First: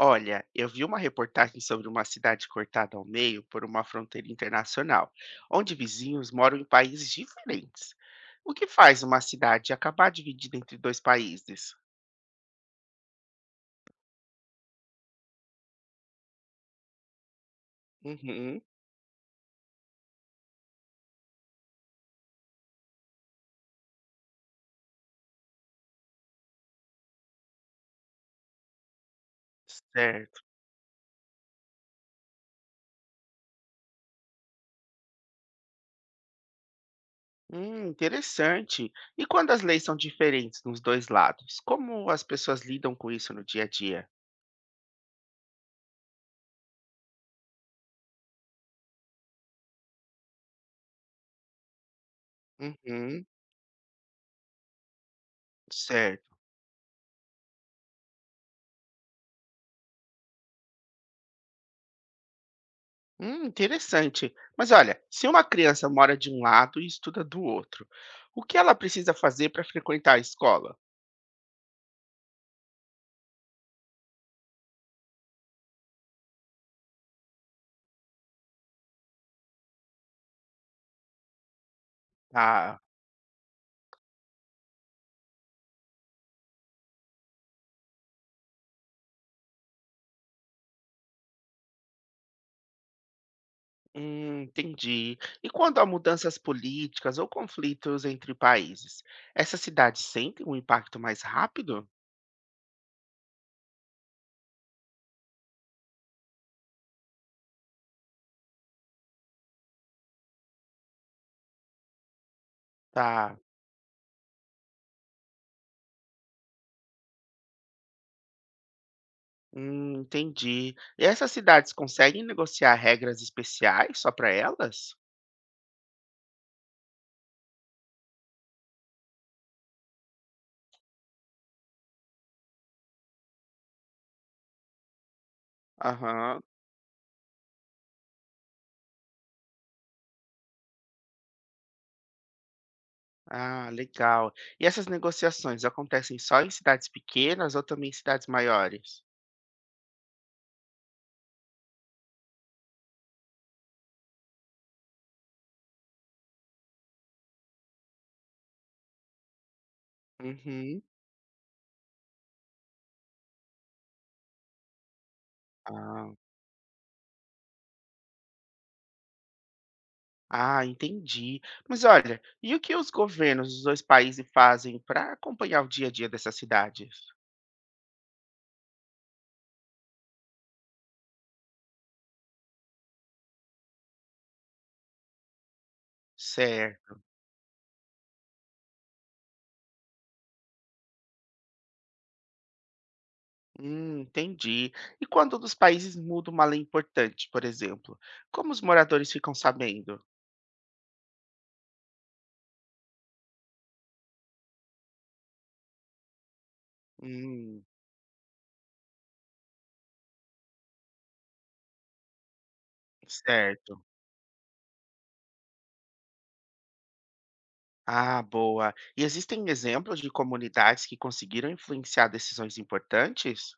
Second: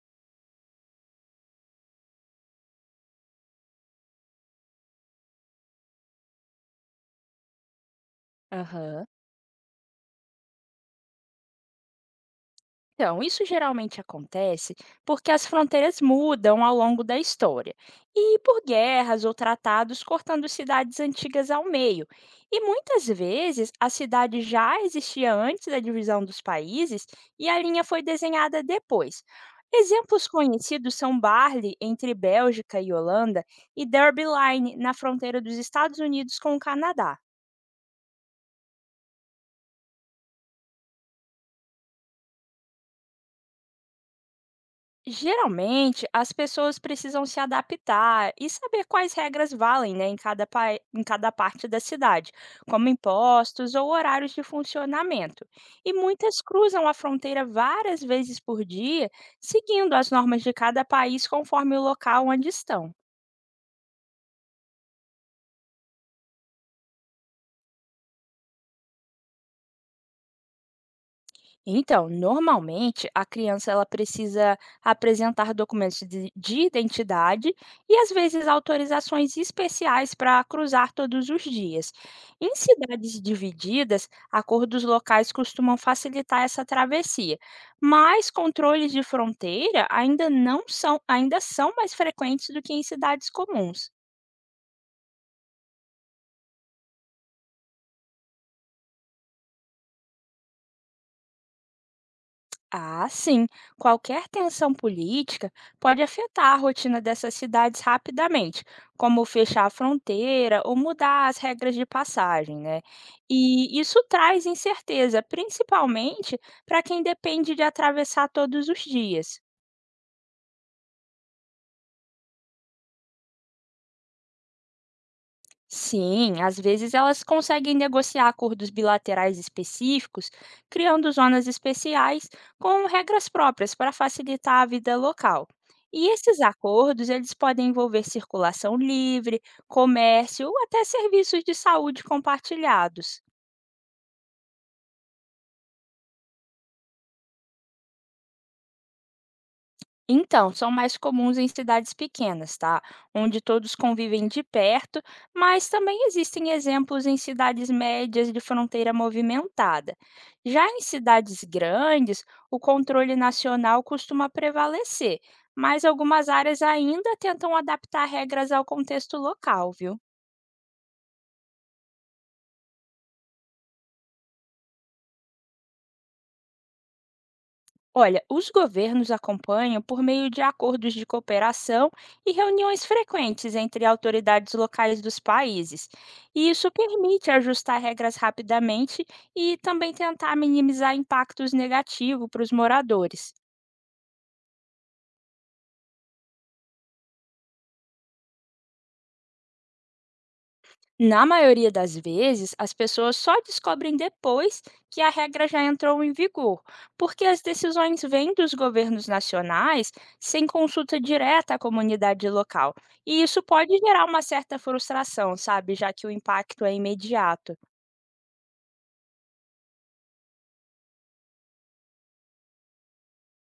Olha, eu vi uma reportagem sobre uma cidade cortada ao meio por uma fronteira internacional, onde vizinhos moram em países diferentes. O que faz Aham. uma cidade acabar dividida entre dois países? Então, isso geralmente acontece porque as fronteiras mudam ao longo da história, e Uhum. por guerras ou tratados cortando cidades antigas ao meio. E muitas vezes a cidade já existia antes da divisão dos países e a linha foi desenhada depois. Exemplos Certo. conhecidos são Barley entre Bélgica e Holanda e Derby Line na fronteira dos Estados Unidos com o Canadá. Interessante. E quando as leis são diferentes nos dois lados, como as pessoas lidam com isso no dia a dia? Geralmente, as pessoas precisam se adaptar e saber quais regras valem né, em cada parte da cidade, como Uhum. impostos ou horários de funcionamento. E Certo. muitas cruzam a fronteira várias vezes por dia, seguindo as normas de cada país conforme o local onde estão. Interessante. Mas olha, se uma criança mora de um lado e estuda do outro, o que ela precisa fazer para frequentar a escola? Então, normalmente a criança ela precisa apresentar documentos de identidade e às vezes autorizações especiais para cruzar todos os dias. Em Tá. cidades divididas, acordos locais costumam facilitar essa travessia, mas controles de fronteira ainda não são, ainda são mais frequentes do que em cidades comuns. Hum, entendi. E quando há mudanças políticas ou conflitos entre países, essas cidades sentem um impacto mais rápido? Ah, sim. Qualquer tensão política pode afetar a rotina dessas cidades rapidamente, como fechar a fronteira ou mudar as regras de passagem, né? Tá. E isso traz incerteza, principalmente para quem depende de atravessar todos os dias. Hum, entendi. E essas cidades conseguem negociar regras especiais só para elas? Sim, às vezes elas conseguem negociar acordos bilaterais específicos, criando zonas especiais com regras próprias para facilitar a vida local. E esses Aham. acordos, eles podem envolver circulação livre, comércio ou até serviços de saúde compartilhados. Ah, legal. E essas negociações acontecem só em cidades pequenas ou também em cidades maiores? Então, são mais comuns em cidades pequenas, tá? Onde todos convivem de perto, mas também existem exemplos em cidades médias de fronteira movimentada. Já em Uhum. cidades grandes, o controle nacional costuma prevalecer, mas Ah. algumas áreas ainda tentam adaptar regras ao contexto local, viu? Ah, entendi. Mas olha, e o que os governos dos dois países fazem para acompanhar o dia a dia dessas cidades? Olha, os governos acompanham por meio de acordos de cooperação e reuniões frequentes entre autoridades locais dos países. E isso Certo. permite ajustar regras rapidamente e também tentar minimizar impactos negativos para os moradores. Entendi. E quando um dos países muda uma lei importante, por exemplo, como os moradores ficam sabendo? Na maioria das vezes, as pessoas só descobrem depois que a regra já entrou em vigor, porque as Hum. decisões vêm dos governos nacionais sem consulta direta à comunidade local. E isso pode Certo. gerar uma certa frustração, sabe? Já que o impacto é imediato. Ah, boa. E existem exemplos de comunidades que conseguiram influenciar decisões importantes?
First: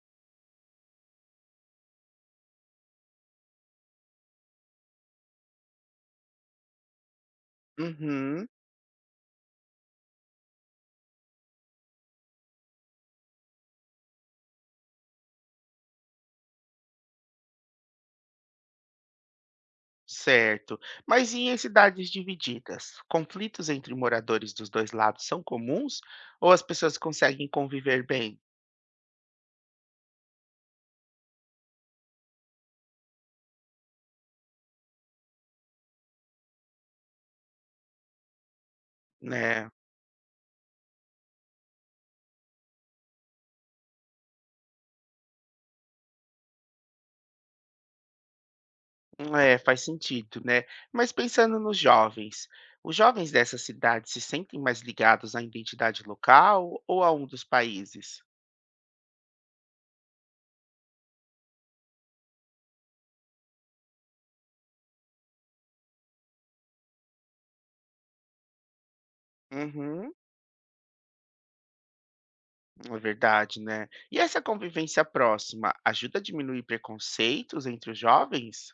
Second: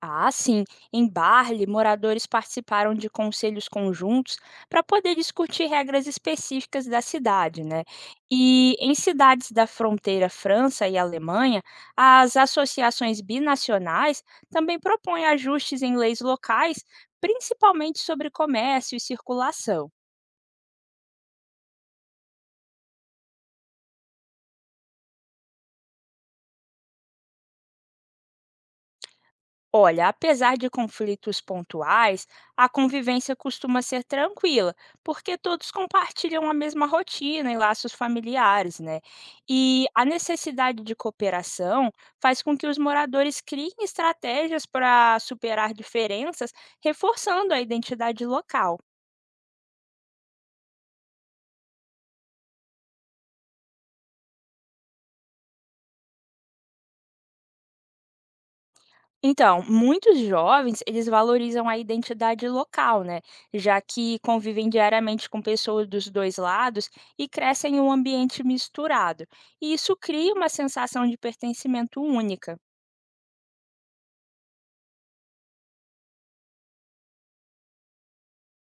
Ah, sim. Em Barle, moradores participaram de conselhos conjuntos para poder discutir regras específicas da cidade, né? Uhum. E em cidades da fronteira França e Alemanha, as associações binacionais também propõem ajustes em leis locais, principalmente sobre comércio e circulação. Certo. Mas e em cidades divididas? Conflitos entre moradores dos dois lados são comuns ou as pessoas conseguem conviver bem? Olha, apesar de conflitos pontuais, a convivência costuma ser tranquila, porque todos compartilham a mesma rotina e laços familiares, né? Né? E a necessidade de cooperação faz com que os moradores criem estratégias para superar diferenças, reforçando a identidade local. É, faz sentido, né? Mas pensando nos jovens, os jovens dessa cidade se sentem mais ligados à identidade local ou a um dos países? Então, muitos jovens, eles valorizam a identidade local, né? Já que convivem diariamente com pessoas dos dois lados e crescem em um ambiente misturado. E isso Uhum. cria uma sensação de pertencimento única. É verdade, né? E essa convivência próxima ajuda a diminuir preconceitos entre os jovens?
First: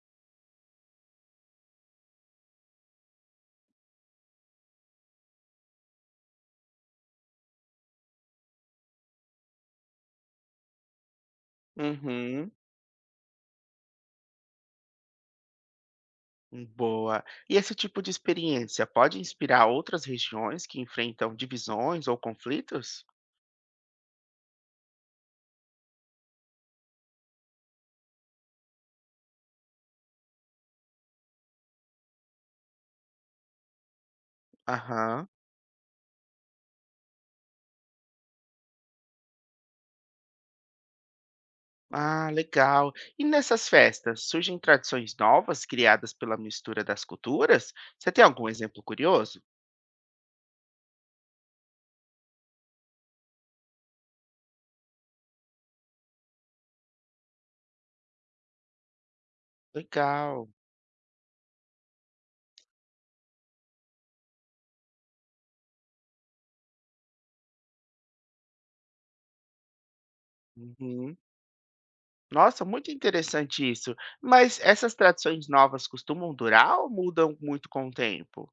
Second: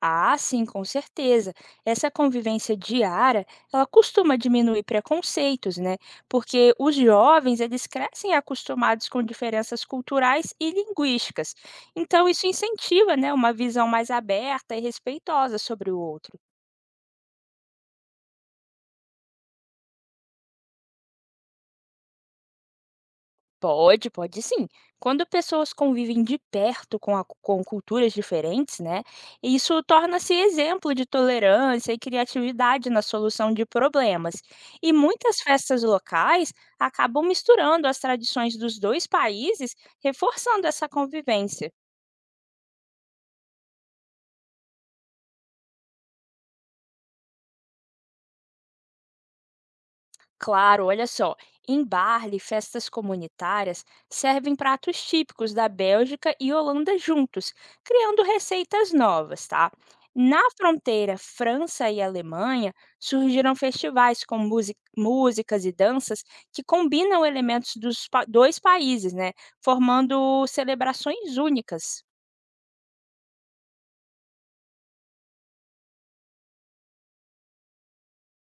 Ah, sim, com certeza. Essa convivência diária, ela costuma diminuir preconceitos, né? Porque os jovens, eles crescem acostumados com diferenças culturais e linguísticas. Então, isso Uhum. incentiva, né, uma visão mais aberta e respeitosa sobre o outro. Boa. E esse tipo de experiência pode inspirar outras regiões que enfrentam divisões ou conflitos? Pode, pode sim. Quando pessoas convivem de perto com culturas diferentes, né? Isso torna-se exemplo de tolerância e criatividade na solução de problemas. E Aham. muitas festas locais acabam misturando as tradições dos dois países, reforçando essa convivência. Ah, legal. E nessas festas, surgem tradições novas criadas pela mistura das culturas? Você tem algum exemplo curioso? Claro, olha só. Em Barle, festas comunitárias servem pratos típicos da Bélgica e Holanda juntos, criando receitas novas, tá? Na Legal. fronteira França e Alemanha, surgiram festivais com músicas e danças que combinam elementos dois países, né? Formando Uhum. celebrações únicas. Nossa, muito interessante isso. Mas essas tradições novas costumam durar ou mudam muito com o tempo?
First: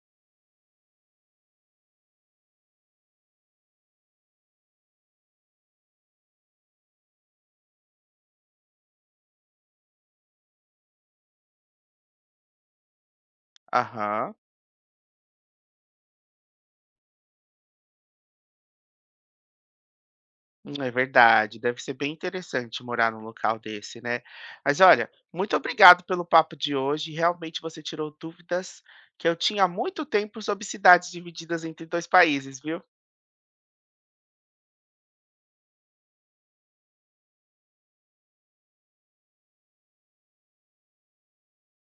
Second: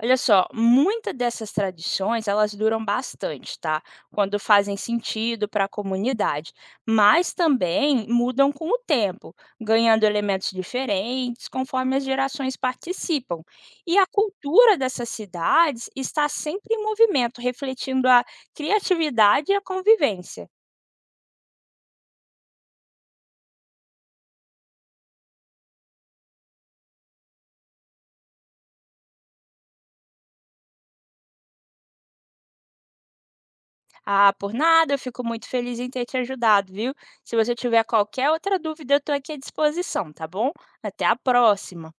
Olha só, muitas dessas tradições, elas duram bastante, tá? Quando fazem sentido para a comunidade, mas também mudam com o tempo, ganhando elementos diferentes conforme as gerações participam. E a Aham. cultura dessas cidades está sempre em movimento, refletindo a criatividade e a convivência. É verdade, deve ser bem interessante morar num local desse, né. Mas olha, muito obrigado pelo papo de hoje, realmente você tirou dúvidas que eu tinha há muito tempo sobre cidades divididas entre 2 países, viu. Ah, por nada, eu fico muito feliz em ter te ajudado, viu? Se você tiver qualquer outra dúvida, eu estou aqui à disposição, tá bom? Até a próxima.